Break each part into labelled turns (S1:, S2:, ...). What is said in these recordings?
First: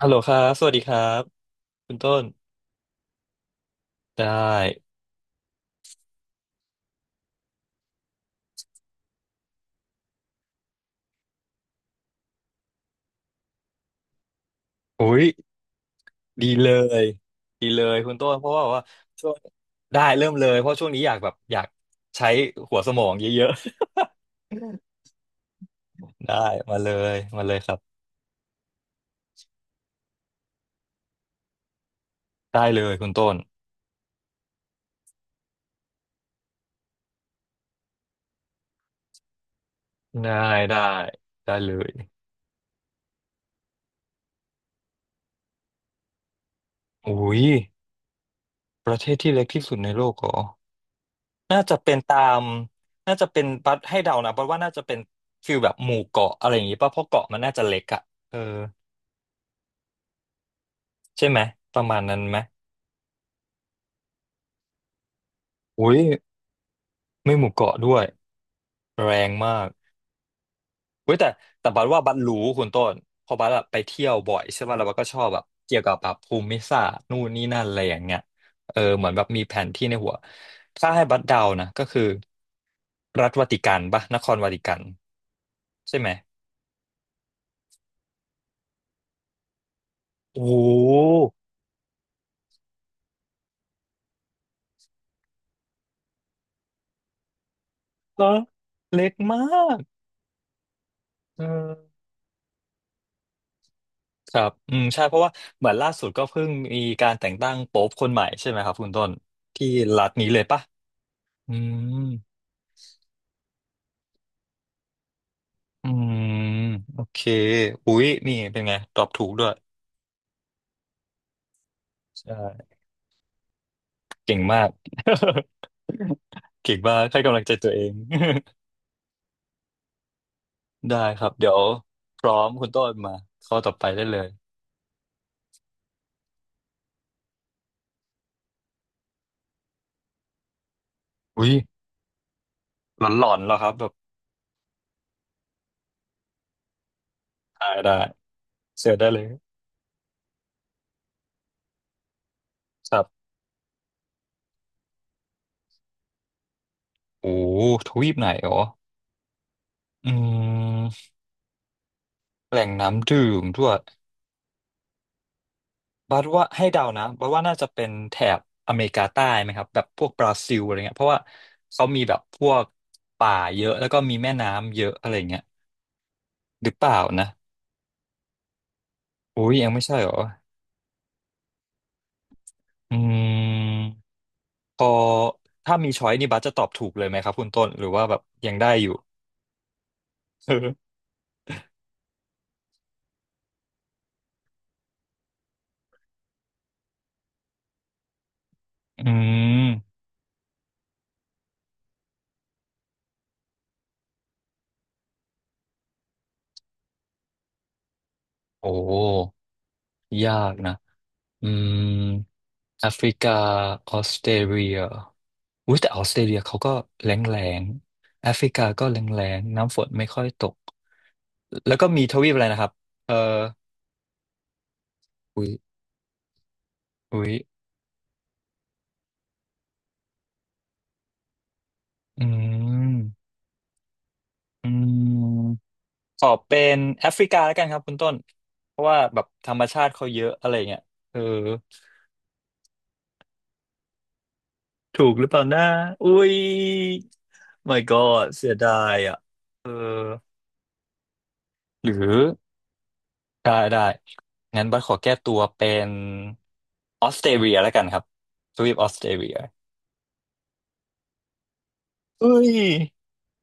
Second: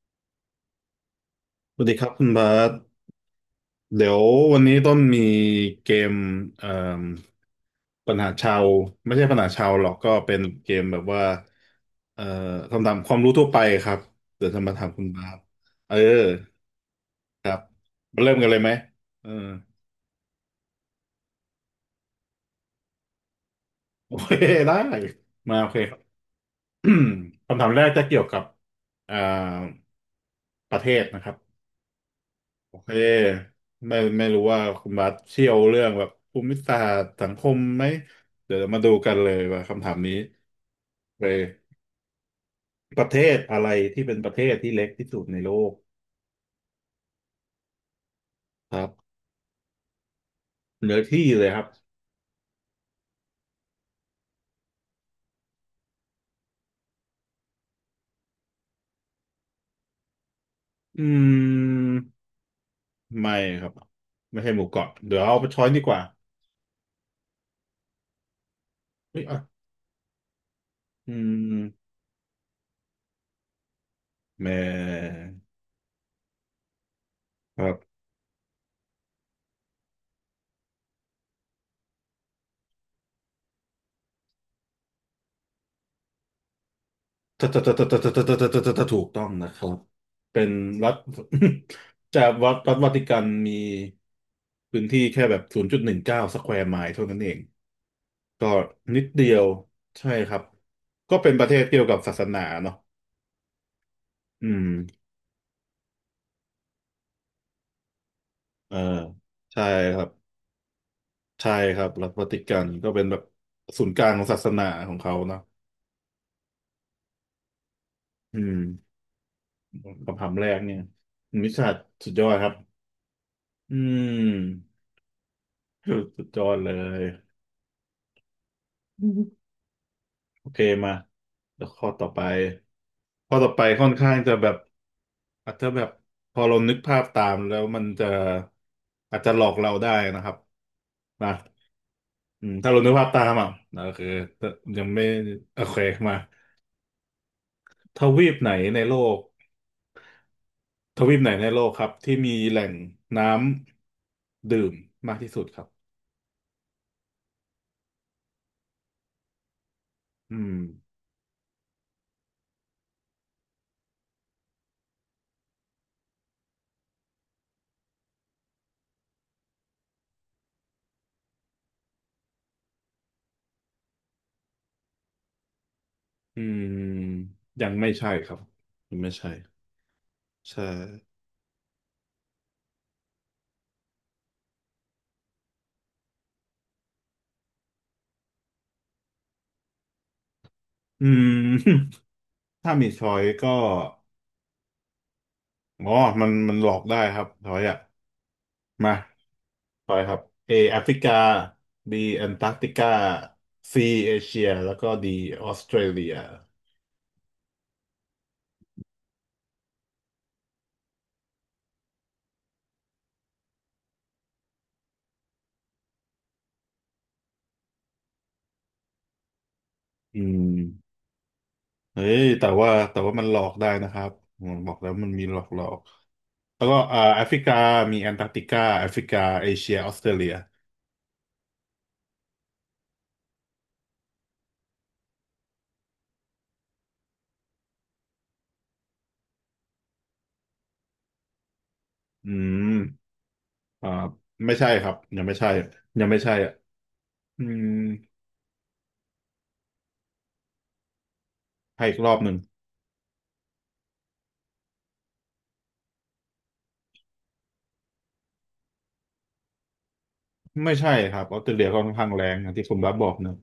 S1: ฮัลโหลครับสวัสดีครับ
S2: สวัส
S1: คุ
S2: ดี
S1: ณ
S2: ครับ
S1: ต้
S2: คุณบา
S1: น
S2: สเดี๋ยว
S1: ได
S2: วันนี้
S1: ้
S2: ต้นมีเกมเอ่มปัญหาชาวไม่ใช่ปัญหาชาวหรอกก็เป็นเกมแบบว่าเอ่อคำถามความรู้ทั่วไปครับเดี๋ยวจะมาถามคุณ
S1: อุ้ย
S2: บาสเออ
S1: ดีเลย
S2: ครับ
S1: ดีเลยคุณ
S2: มา
S1: ต้
S2: เริ่
S1: น
S2: ม
S1: เพ
S2: กันเล
S1: ราะ
S2: ย
S1: ว่าแบ
S2: ไหม
S1: บว่า
S2: เอ
S1: ช่
S2: อ
S1: วงได้เริ่มเลยเพราะช่วงนี้อยากแบบอยากใช้หัวสมองเยอะ
S2: โอเคได้มาโอเค ครั
S1: ๆ
S2: บ
S1: ได้มาเลยมา เลย
S2: คำถา
S1: ค
S2: ม
S1: รั
S2: แรก
S1: บ
S2: จะเกี่ยวกับอ่าประเทศนะครับ
S1: ได้
S2: โอ
S1: เล
S2: เค
S1: ยคุณต้น
S2: ไม่รู้ว่าคุณบัสเชี่ยวเรื่องแบบภูมิศาสตร์สังคมไหมเดี๋ยวมาดูกันเลยว่าคำถามนี้
S1: ได้ได้
S2: ไป
S1: ได้เลย
S2: ประเทศอะไรที่เป็นประเทศที่เล็กที่สุดในโลก
S1: อุ้ย
S2: ครั
S1: ประเท
S2: บ
S1: ศที่เล็กที่สุดในโลกเหรอ
S2: เนื้อที่เลยค
S1: น่า
S2: รับ
S1: จะเป็นตามน่าจะเป็นบัดให้เดานะบัดว่าน่าจะเป็นฟิลแบบหมู่เกาะอะไรอย่างงี้ป่ะเพราะเกาะมันน่าจะเล็กอะเออ
S2: อื
S1: ใช่ไหมประ
S2: ม
S1: มาณนั้นไหม
S2: ไม่ครับไม่ใช่หมู่เกาะเดี๋ยวเอาไปช้อยดีก
S1: อุ้ย
S2: ว่า
S1: ไม่หมู่เกาะด้วยแร
S2: เฮ้ย
S1: ง
S2: อ่ะ
S1: มาก
S2: อื
S1: เว้ยแต่บัด
S2: ม
S1: ว่าบัดรู้คุณต้นเพอบัดอะไปเที่ยวบ่อย
S2: แม่
S1: ใช่ป่ะแล้วบัดก็ชอบแบบเกี่ยวกับแบบภูมิศาสตร์นู่นนี่นั่
S2: ค
S1: น
S2: รั
S1: อะไรอย่า
S2: บ
S1: งเงี้ยเออเหมือนแบบมีแผนที่ในหัวถ้าให้บัดเดานะก็คือรัฐวาติกันป่ะนครวาติกันใช่ไหม
S2: ถูกต้องนะครับเป็
S1: โอ้
S2: น
S1: โ
S2: รั
S1: ห
S2: ฐ จากวัดรัฐวาติกันมีพื้นที่แค่แบบ0.19สแควร์ไมล์เท่านั้นเอง
S1: เหรอ
S2: ก็นิด
S1: เล็ก
S2: เดีย
S1: มา
S2: ว
S1: ก
S2: ใช่ครับก็เป็นป
S1: เอ
S2: ระเทศเกี่ยวกับ
S1: อ
S2: ศาสนาเนาะ
S1: ครั
S2: อื
S1: บอืม
S2: ม
S1: ใช่เพราะว่าเหมือนล่าสุดก็เพิ่งมีการแต่งตั้งโป๊ปคนใหม่ใช่ไหมค
S2: เอ
S1: รั
S2: อ
S1: บคุณต้น
S2: ใช่
S1: ที่
S2: ค
S1: รั
S2: รับ
S1: ฐนี้เลยปะ
S2: ใช่
S1: อื
S2: ค
S1: ม
S2: รับรัฐวาติกันก็เป็นแบบศูนย์กลางของศาสนาของเขาเนาะ
S1: อืมโอเคอุ๊ยนี่
S2: อืม
S1: เป็นไงตอบถูกด้วย
S2: คำถามแรกเนี่ยมิชาสุดยอดครับ
S1: ใช่
S2: อื
S1: เก่งมา
S2: ม
S1: ก
S2: สุดยอดเล
S1: เก่งมา
S2: ย
S1: กให้กำลังใจตัวเอง
S2: โอเค มา
S1: ได้ครับเดี๋ยว
S2: แล้วข้อต่อไป
S1: พร้อมคุณต้นมา
S2: ข้อต่อ
S1: ข้อ
S2: ไป
S1: ต่อไป
S2: ค่อน
S1: ได้
S2: ข้าง
S1: เลย
S2: จะแบบอาจจะแบบพอเรานึกภาพตามแล้วมันจะอาจจะหลอกเราได้นะครับนะ
S1: อุ๊ย
S2: อืมถ้าเรานึกภาพตา
S1: หล
S2: ม
S1: อนๆ
S2: อ่ะ
S1: เหรอครับ
S2: นะ
S1: แบบ
S2: คือยังไม่โอเคมา
S1: ได้
S2: ทวีปไหนใน
S1: เสิ
S2: โล
S1: ร์ชได้
S2: ก
S1: เลย
S2: ทวีปไหนในโลกครับที่มีแหล่ง
S1: ครั
S2: น้
S1: บ
S2: ำดื่มมากที่สุดครับ
S1: โอ้ทวีปไหนอ๋ออื
S2: อืม
S1: มแหล่งน้ำดื่มด้วย บัดว่าให้เดานะบัดว่าน่าจะเป็นแถบอเมริกาใต้ไหมครับแบบพวกบราซิลอะไรเงี้ยเพราะว่าเขามีแบบพวกป่าเยอะแล้วก็มีแม่น้ำเยอะอะไรเงี้ย
S2: อืม
S1: หรือเปล่านะ
S2: ยังไม่ใช่ครับยังไม่ใช่
S1: อุ้ยยังไม่ใช่เหรอ
S2: ใช่
S1: อืมพอถ้ามีช้อยนี่บัสจะตอบถูกเลยไหมครับคุณต้นหรือว่าแบบยังได้อยู่
S2: อืม ถ้ามีช้อยก็ อ๋อมันหลอกได้ครับทอยอ่ะมา
S1: อืม
S2: ทอยครับ A แอฟริกา B แอนตาร์กติกา C เอเชียแล้วก็ D ออสเตรเลีย
S1: โอ้ยากนะ อืมแอฟริกาออสเตรเลียอุ้ยแต่ออสเตรเลียเขาก็แล้งแล้งแอฟริกาก็แล้งแล้งน้ำฝนไม่
S2: อื
S1: ค่อย
S2: ม
S1: ตกแล้วก็
S2: เฮ้
S1: มีท
S2: ย
S1: วีปอะ
S2: แต่
S1: ไรนะครั
S2: ว่า
S1: บ
S2: แต่
S1: เอ
S2: ว่า
S1: อ
S2: มันหลอกได้นะครับผมบอกแล้วมันมีหลอก
S1: อุ้ย
S2: หลอกแล้วก็แอ
S1: อุ้
S2: ฟ
S1: ย
S2: ริกามีแอนตาร์กติกาแอฟริกาเอเชียออสเตรเลีย
S1: อืมอืมขอเป็นแอฟริกาแล้วกันครับคุณต้นเพราะว่าแบบธรรมชาติเขาเยอะอะไรเงี้ยเออ
S2: อืมอ่าไม่ใช่ครับ
S1: ถูก
S2: ยั
S1: ห
S2: ง
S1: รือ
S2: ไม่
S1: เปล่า
S2: ใช่
S1: นะ
S2: ยัง
S1: อุ้
S2: ไม่ใช่
S1: ย
S2: อ่ะอืม
S1: my god เสียดายอ่ะเออ
S2: ให้
S1: ห
S2: อีก
S1: รื
S2: รอ
S1: อ
S2: บหนึ่ง
S1: ได้ งั้นบัสขอแก้ตัวเป็นออสเตรเลียแล้วกันครับทวีปออสเตรเลีย
S2: ไม่ใช่ครับออสเตรเลียก็ค่อนข้างแร
S1: เอ้
S2: งอย่า
S1: ย
S2: งที่คุณบับบอกเนอะ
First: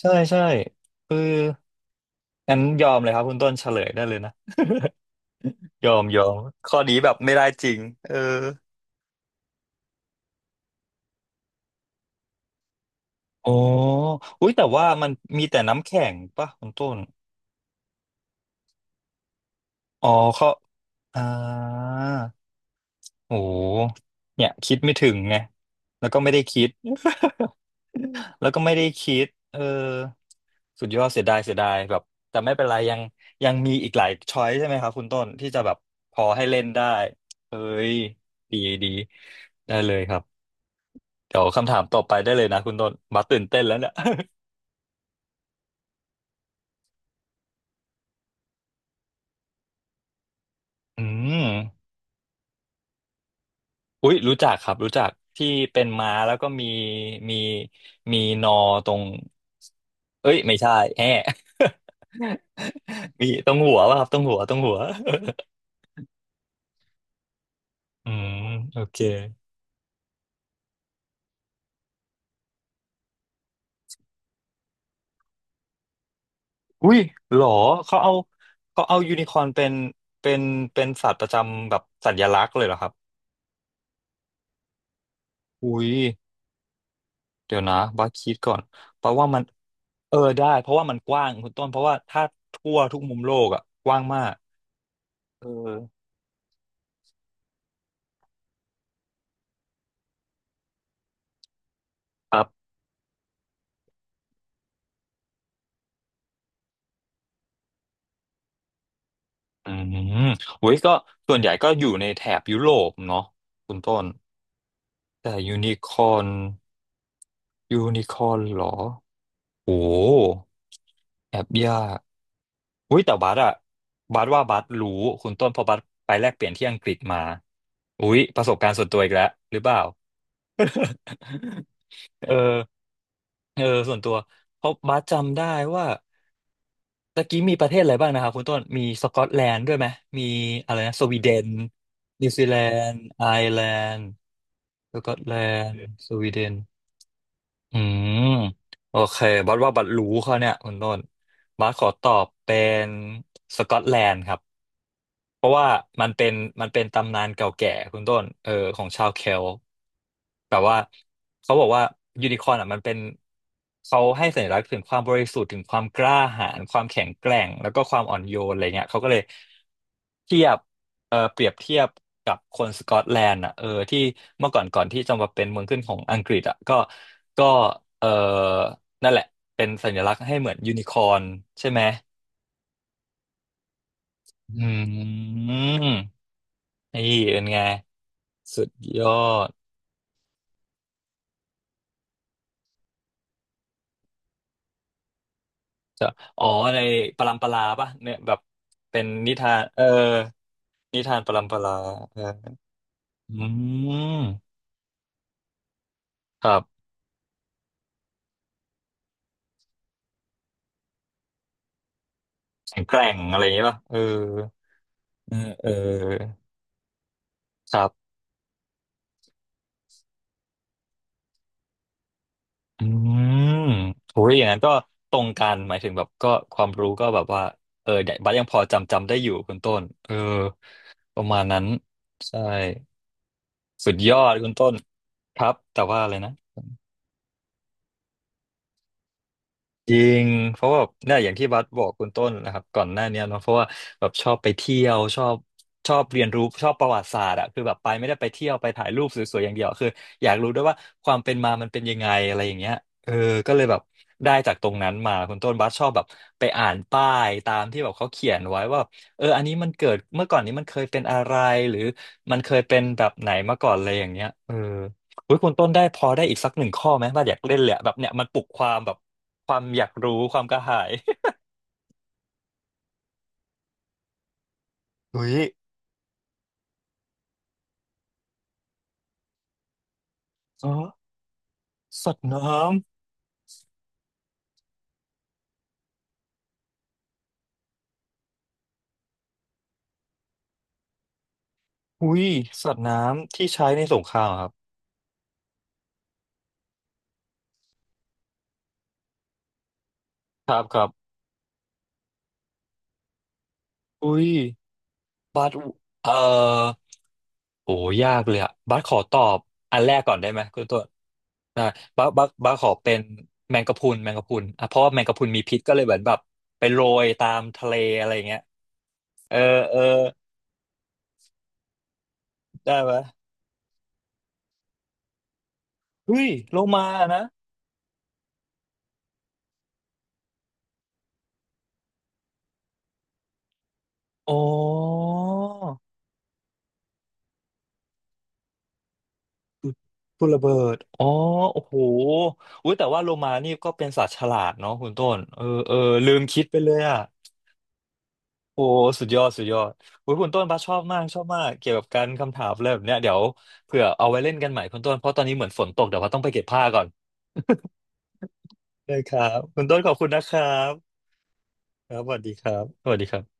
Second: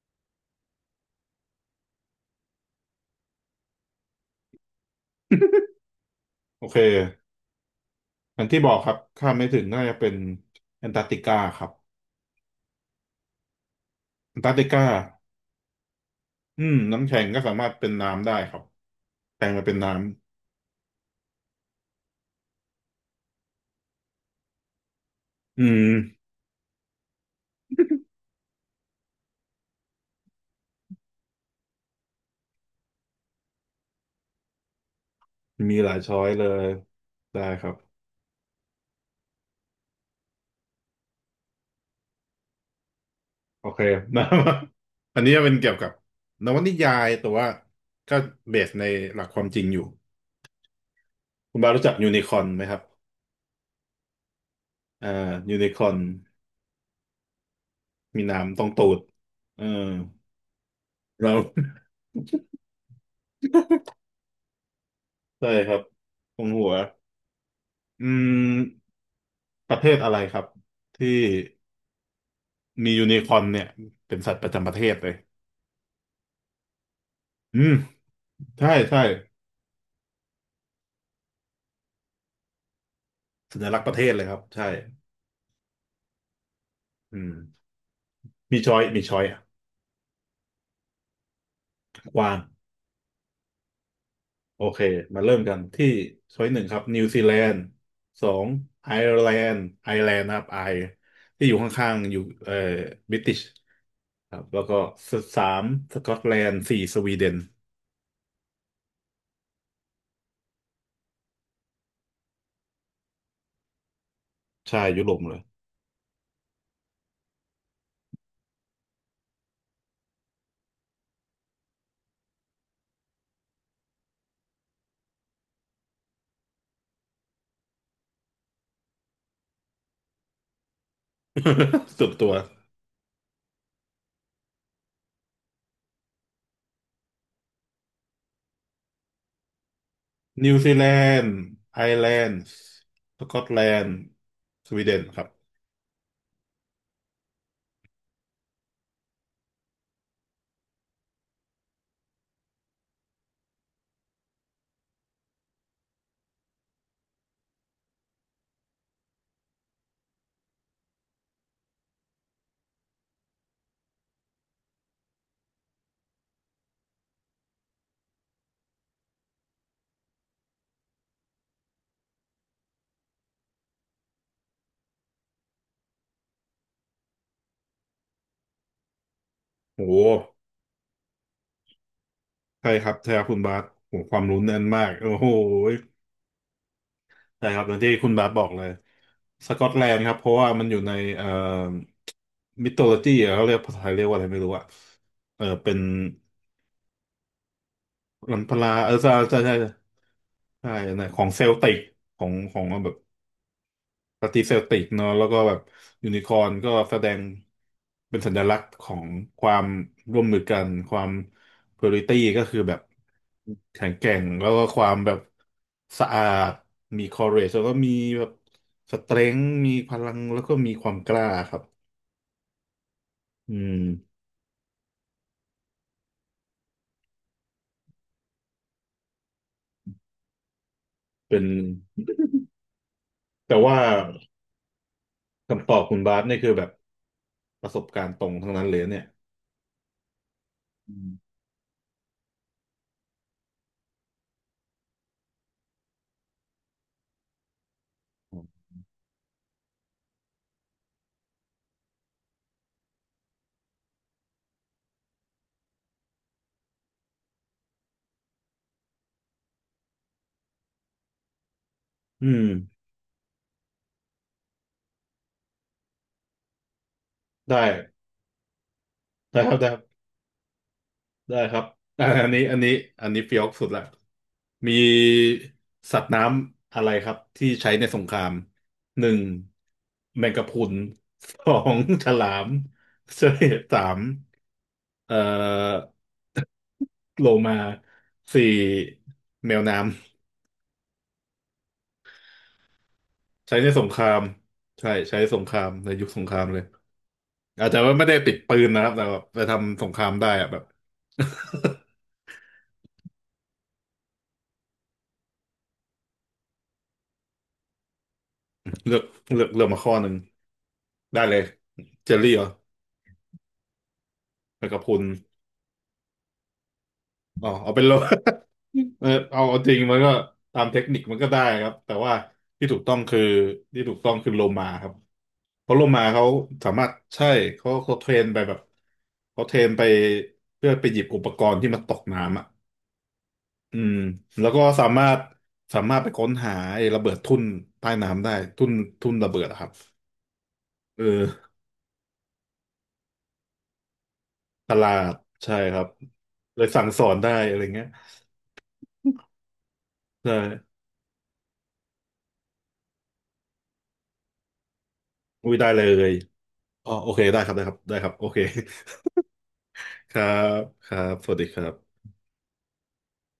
S1: ใช่ใช่เอองั้นยอมเลยครับคุณต้นเฉลยได้เลยนะยอมยอม
S2: โอ
S1: ข้
S2: เค
S1: อนี้แบบไม่ได้จริงเออ
S2: อันที่บอกครับข้ามไม่ถึงน่าจะเป็นแอนตาร์กติกาครับ
S1: อ๋อ
S2: แอน
S1: อุ้
S2: ตา
S1: ย
S2: ร์ก
S1: แต่
S2: ติกา
S1: ว่ามันมีแต่น้ำแข็งป่ะ
S2: อื
S1: คุณ
S2: ม
S1: ต้น
S2: น้ำแข็งก็สามารถเป็นน้ำได้ครับแปลงมาเป็นน้
S1: อ๋อเขา
S2: ำ
S1: อ่า โอ้โหเนี่ยคิดไม่ถึงไง
S2: อืม
S1: แล้วก็ไม่ได้คิด แล้วก็ไม่ได้คิดเออสุดยอดเสียดายเสียดายแบบ แต่ไม่เป็นไรยังยังมีอีกหลายช้อยใช่ไหมครับคุณต้นที่จะแบ
S2: มี
S1: บ
S2: หลาย
S1: พ
S2: ช้อ
S1: อ
S2: ยเล
S1: ให้เล่
S2: ย
S1: นได้
S2: ได้
S1: เอ้
S2: ครับ
S1: ยดีดีได้เลยครับเดี๋ยวคำถามต่อไปได้เลยนะคุณต้นมาตื่นเต้น
S2: โอ
S1: แล้ว
S2: เค
S1: เนี่ย
S2: นะ อันนี้จะเป็นเกี่ยวกับนวนิยายแต่ว่าก็เบสในหลักความจริงอยู่
S1: อืม
S2: คุณบารู้จักยูนิคอ n ไหมครับ
S1: อุ๊ยรู้จักครับรู้จั
S2: อ่า
S1: กที่
S2: ยูนิค
S1: เป็
S2: อ
S1: น
S2: n
S1: ม้าแล้วก็มีมี
S2: มี
S1: นอ
S2: น้ำตรงตู
S1: ตร
S2: ด
S1: ง
S2: เออ
S1: เอ้ยไม่ใช่แฮะ
S2: เรา
S1: มีตรงหัวป่ะครับตรงหัวตรงหัว
S2: ใช่ครับ ตรงหัวอื
S1: อืม
S2: ม
S1: โอเค
S2: ประเทศอะไรครับ ที่ มียูนิคอร์นเนี่ยเป็นสัตว์ประจำประเทศเลย
S1: อุ้ยหรอ
S2: อืม
S1: เขาเอา
S2: ใช่
S1: เขาเอา
S2: ใช่
S1: ยูนิคอร์นเป็นเป็นสัตว์ประจำแบบสัญลักษณ์เลยเหรอครับ
S2: สัญลักษณ์ประเทศเลยครับใช่
S1: อุ้ย
S2: อืม
S1: เดี๋ยวนะบัสคิดก่อ
S2: มี
S1: น
S2: ช้อยมี
S1: เพราะ
S2: ช้อย
S1: ว่า
S2: อ่ะ
S1: มันเออได้เพราะว่ามันกว้างคุณต้นเพราะว่า
S2: ก
S1: ถ้า
S2: ว้าง
S1: ทั่วทุกมุมโลกอ่ะกว้างมาก
S2: โอเคมาเริ่ม
S1: เอ
S2: กันที่
S1: อ
S2: ช้อยหนึ่งครับนิวซีแลนด์สองไอร์แลนด์ไอร์แลนด์นะครับไอที่อยู่ข้างๆอยู่
S1: ครับ
S2: บริติชครับแล้วก็สามสกอตแลนด์สี่สวีเดน
S1: อืมอุ้ยก็ส่วนใหญ่ก็อยู่ในแถบยุโรปเนาะคุณต้น
S2: ใช่ยุโรปหมด
S1: แต่
S2: เลย
S1: ยูนิคอร์นยูนิคอร์นเหรอ โอ้แอบยากอุ้ยแต่บัสอะบัสว่าบัสรู้คุณต้นเพอบัสไปแลกเปลี่ยนที่อังกฤษมาอุ้ยประสบการณ์ส่วนตัวอีกแล้วหรือเปล่า
S2: สุดตัว
S1: เออเออส่วนตัวเพราะบัสจำได้ว่าตะกี้มีประเทศอะไรบ้างนะครับคุณต้นมีสกอตแลนด์ด้วยไหมมี
S2: นิวซี
S1: อะไร
S2: แล
S1: นะสวี
S2: น
S1: เด
S2: ด์
S1: น
S2: ไอร์แล
S1: นิ
S2: น
S1: ว
S2: ด์
S1: ซีแลนด์
S2: ส
S1: ไอ
S2: กอต
S1: ร์
S2: แล
S1: แล
S2: นด์
S1: นด์
S2: สวีเด
S1: ส
S2: น
S1: กอ
S2: ค
S1: ต
S2: รั
S1: แล
S2: บ
S1: นด์สวีเดน อืมโอเคบัสว่าบัสรู้เขาเนี่ยคุณต้นบัสขอตอบเป็นสกอตแลนด์ครับ เพราะว่ามันเป็นมันเป็นตำนานเก่าแก่คุณต้นเออของชาวเคลต์แบบว่าเขาบอกว่ายูนิคอร์นอ่ะมันเป็นเขาให้สัญลักษณ์ถึงความบริสุทธิ์ถึงความกล้าหาญความแข็งแกร่งแล้วก็ความอ่อนโยนอะไรเงี้ยเขาก็เลยเทียบเออเปรียบเทียบกับคนสกอตแลนด์อ่ะเออที่เมื่อก่อนก่อนที่จะมาเป็นเมืองขึ้นของอังกฤษอ่ะก็ก็เออนั่นแหละเป็น
S2: โอ
S1: สัญ
S2: ว
S1: ลักษณ์ให้เหมือนยูนิคอร์นใช่ไหม
S2: ใช่ครับ ใช่ครับคุณบาสโหความรู้แน่
S1: อ
S2: นมาก โอ้
S1: ื
S2: โห
S1: มนี่เป็
S2: ใช่
S1: นไง
S2: ครับอย่างที่คุณบาสบอกเล
S1: สุ
S2: ย
S1: ดยอ
S2: ส
S1: ด
S2: กอตแลนด์ครับเพราะว่ามันอยู่ในมิโทโลจีเขาเรียกภาษาไทยเรียกว่าอะไรไม่รู้อะเออเป็น
S1: จะอ๋อในปรัมปราป่ะเนี่ยแบ
S2: ลั
S1: บ
S2: มพลาเออ
S1: เป็น
S2: ใช่
S1: นิ
S2: ใช่
S1: ทา
S2: ใช่
S1: น
S2: ใช่ใช่ใน
S1: นิ
S2: ข
S1: ทาน
S2: อง
S1: ป
S2: เซ
S1: รัม
S2: ล
S1: ป
S2: ติ
S1: รา
S2: กข
S1: เอ
S2: องข
S1: อ
S2: องแบบ
S1: อืม
S2: ปฏิเซลติกเนอะแล้วก็แบบยูนิคอ
S1: ค
S2: ร์น
S1: รั
S2: ก็
S1: บ
S2: แสดงเป็นสัญลักษณ์ของความร่วมมือกันความpurity ก็คือแบบ
S1: แข็งแกร่งอะไรอย่างเงี้ยป่ะ
S2: แข็ง
S1: เออ
S2: แกร่งแล้วก็ความแบบ
S1: เออเออ
S2: สะอาดมี courage แล้วก็
S1: ครั
S2: มี
S1: บ
S2: แบบสเตรงมีพลังแล้วก็มีความกล้าครับ
S1: อื
S2: อื
S1: ม
S2: ม
S1: โหอย่างนั้นก็ตรงกันหมายถึงแบบก็ความรู้ก็แบบว่าเดี๋ยวบัดยังพอจำได้อยู่คุณต้นเออประ
S2: เป็
S1: มา
S2: น
S1: ณนั้นใช่
S2: แต่ว่า
S1: สุดยอดคุณต้นครับ
S2: คำตอ
S1: แต่
S2: บคุ
S1: ว่า
S2: ณ
S1: อะ
S2: บา
S1: ไร
S2: ส
S1: นะ
S2: นี่คือแบบประสบการณ์ตรงทั้งนั้นเลยเนี่ย
S1: จริงเพราะว่าแบบ
S2: อื
S1: เนี่ยอย่า
S2: ม
S1: งที่บัสบอกคุณต้นนะครับก่อนหน้าเนี้ยเนาะเพราะว่าแบบชอบไปเที่ยวชอบเรียนรู้ชอบประวัติศาสตร์อะคือแบบไปไม่ได้ไปเที่ยวไปถ่ายรูปสวยๆอย่างเดียวคืออยากรู้ด้วยว่าความเป็นมามันเป็นยังไงอะไรอย่างเงี้ยเออก็เลยแบบได้จากตรงนั้นมาคุณต้นบัสชอบแบบไปอ่านป้ายตามที่แบบเขาเขียนไว้ว่าเอออันนี้มันเกิดเมื่อก่อนนี้มันเคยเป็นอะไรหรือ
S2: อื
S1: มัน
S2: ม
S1: เคยเป็นแบบไหนมาก่อนอะไรอย่างเงี้ยเออ เฮ้ยคุณต้นได้พอได้อีกสักหนึ่งข้อไหมว่าอยากเล่น
S2: ได้
S1: เลยอะแบบเนี้ยมันปลุกความแบบ
S2: ได้
S1: ค
S2: ครั
S1: วา
S2: บ
S1: ม
S2: ได้
S1: อยากรู้ความกระหาย
S2: ได้ ครับอ่ะอันนี้เฟี้ยวสุดละ มี
S1: เฮ้ย
S2: สัตว์น้ำอะไรครับที่ใช้ในสงครามหนึ่งแมงกะพรุ
S1: อ๋อ
S2: นสองฉ
S1: สัต
S2: ลา
S1: ว์น้
S2: มเสสามเอ่อโลมาสี่แมวน้
S1: ำอุ้ยสัตว์น้ำ
S2: ำ
S1: ที่
S2: ใช้ใน
S1: ใช้
S2: ส
S1: ใน
S2: งค
S1: สง
S2: รา
S1: ค
S2: ม
S1: รามครับ
S2: ใช่ใช้สงครามในยุคสงครามเลยอาจจะว่าไม่ได้ติดปืนนะครับแต่แบบไปทำสงครามได้อะ
S1: ค
S2: แบ
S1: รั
S2: บ
S1: บครับอุ้ยบัสเอ่อโอ้ยากเลยอะบัส ข
S2: เลื
S1: อ
S2: อก
S1: ตอบ
S2: เลือก
S1: อั
S2: มา
S1: น
S2: ข้
S1: แร
S2: อ
S1: ก
S2: หนึ่
S1: ก่
S2: ง
S1: อนได้ไหมคุณต้น
S2: ได้เลย
S1: ได้
S2: เจอรี่เหรอ
S1: บัสขอเป็นแมงกะพรุนแมงกะพรุน
S2: ไป
S1: อ่ะเพ
S2: กับ
S1: ราะว่า
S2: คุ
S1: แม
S2: ณ
S1: งกะพรุนมีพิษก็เลยเหมือนแบบไปโรยตาม
S2: อ๋อ
S1: ทะ
S2: เอา
S1: เล
S2: เป็นโล
S1: อะไรอย่างเงี้ย
S2: เออ
S1: เออ
S2: เอาจ
S1: เอ
S2: ริ
S1: อ
S2: งมันก็ตามเทคนิคมันก็ได้ครับแต่ว่าที่
S1: ได้
S2: ถูก
S1: ไห
S2: ต้
S1: ม
S2: องคือที่ถูกต้องคือโลมาครับเพราะโลมา
S1: เฮ้
S2: เขา
S1: ยโล
S2: สามา
S1: มา
S2: รถ
S1: นะ
S2: ใช่เขาเทรนไปแบบเขาเทรนไปเพื่อไปหยิบอุปกรณ์ที่มันตกน้ำอ่ะอืม
S1: อ๋
S2: แล้วก็สามา
S1: อ
S2: รถสามารถไปค้นหาไอ้ระเบิดทุ่นใต้น้ำได้ทุ่นทุ่นระเบิดอะครั
S1: คื
S2: บ
S1: อุลระเบิด
S2: เอ
S1: อ๋อ
S2: อ
S1: โอ้โหอุ้ยแต่ว่าโลมานี่ก็เป็นสัตว์ฉลาด
S2: ต
S1: เนาะคุ
S2: ลา
S1: ณต้
S2: ด
S1: นเออ
S2: ใช่
S1: เอ
S2: ค
S1: อ
S2: รับ
S1: ลืมคิดไป
S2: เลย
S1: เลย
S2: สั่ง
S1: อ่ะ
S2: สอนได้อะไรเงี้ย
S1: โอ้สุดยอดสุดยอดโอุ้ยคุ
S2: ใช่
S1: ณต้นบ้าสชอบมากชอบมากเกี่ยวกับการคำถามอะไรแบบเนี้ยเดี๋ยวเผื่อเอาไว้เล่นกันใหม่คุณต้นเพราะตอนนี้เหมือ
S2: อุ้
S1: น
S2: ย
S1: ฝ
S2: ได้
S1: นต
S2: เล
S1: กเดี๋ยวว่า
S2: ย
S1: ต้องไปเก็บผ้าก่อน
S2: อ๋อโอเคได้ครับโอเค
S1: ได้ครับคุณต้นขอบคุ ณ
S2: ครั
S1: นะครั
S2: บ
S1: บ
S2: ครับสวัสดีครั
S1: ครั
S2: บ
S1: บสวัสดีครับสวัสดีครับ